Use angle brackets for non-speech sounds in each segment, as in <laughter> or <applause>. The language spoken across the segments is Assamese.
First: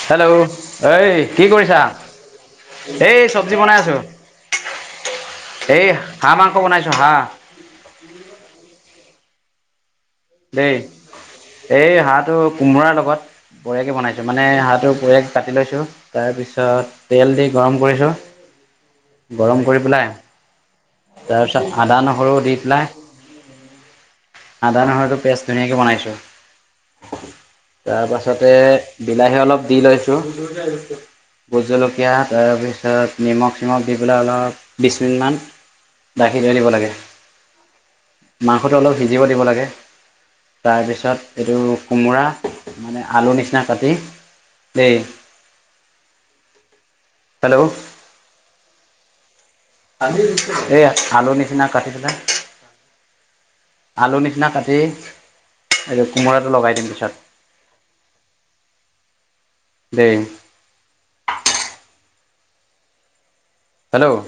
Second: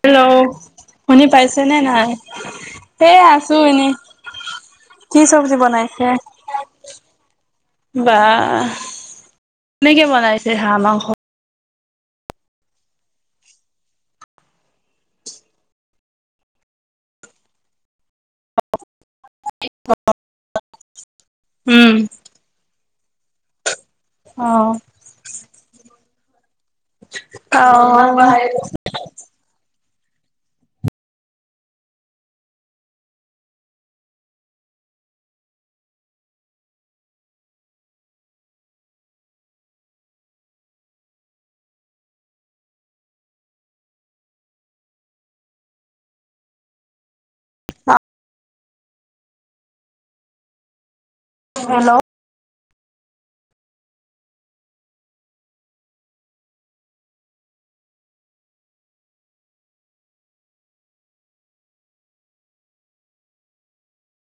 হেল্ল' এই শুনি কি পাইছেনে কৰিছা? নাই? সেই এই চব্জি আছোঁ বনাই এনেই। আছো। কি চব্জি এই বনাইছে? হাঁহ মাংস বনাইছো হাঁহ বা, কেনেকে বনাইছে দেই হাঁহ মাংস? এই হাঁহটো কোমোৰাৰ লগত। বঢ়িয়াকে বনাইছোঁ। মানে হাঁহটো বঢ়িয়াকে কাটি লৈছোঁ, তাৰপিছত তেল দি গৰম কৰিছোঁ। <unintelligible> গৰম কৰি পেলাই তাৰপিছত উম, আদা নহৰু দি পেলাই অ'। আদা নহৰুটো পেষ্ট ধুনীয়াকে বনাইছো, তাৰপাছতে বিলাহী অলপ দি লৈছোঁ। ভোট জলকীয়া তাৰপিছত নিমখ চিমখ দি পেলাই অলপ বিশমিনিটমানৰ ঢ়াকি থৈ দিব লাগে, মাংসটো অলপ সিজিব দিব লাগে। তাৰপিছত এইটো কোমোৰা মানে আলু নিচিনা কাটি <unintelligible> হেল্ল। <unintelligible> সেইয়া আলু নিচিনা কাটি হেল্ল' পেলাই আলু নিচিনা কাটি এইটো কোমোৰাটো লগাই দিম পিছত। দেই। হেল্ল'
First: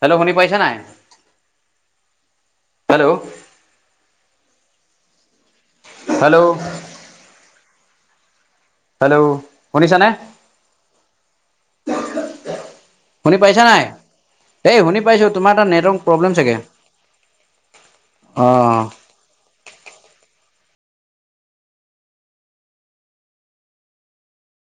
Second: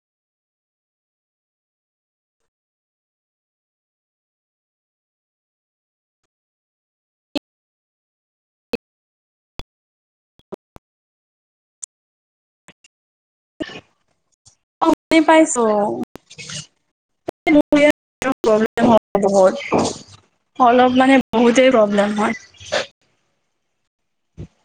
হেল্ল' শুনি পাইছা নাই? হেল্ল। হেল্ল। হেল্ল' শুনিছা নে? <inaudible> শুনি পাইছা নাই? এই অ', শুনি পাইছোঁ, তোমাৰ পাইছো। তাত নেটৱৰ্ক প্ৰব্লেম চাগে। মোৰ ইয়াত অহ। <unintelligible> অলপ মানে বহুতেই প্ৰব্লেম হয়।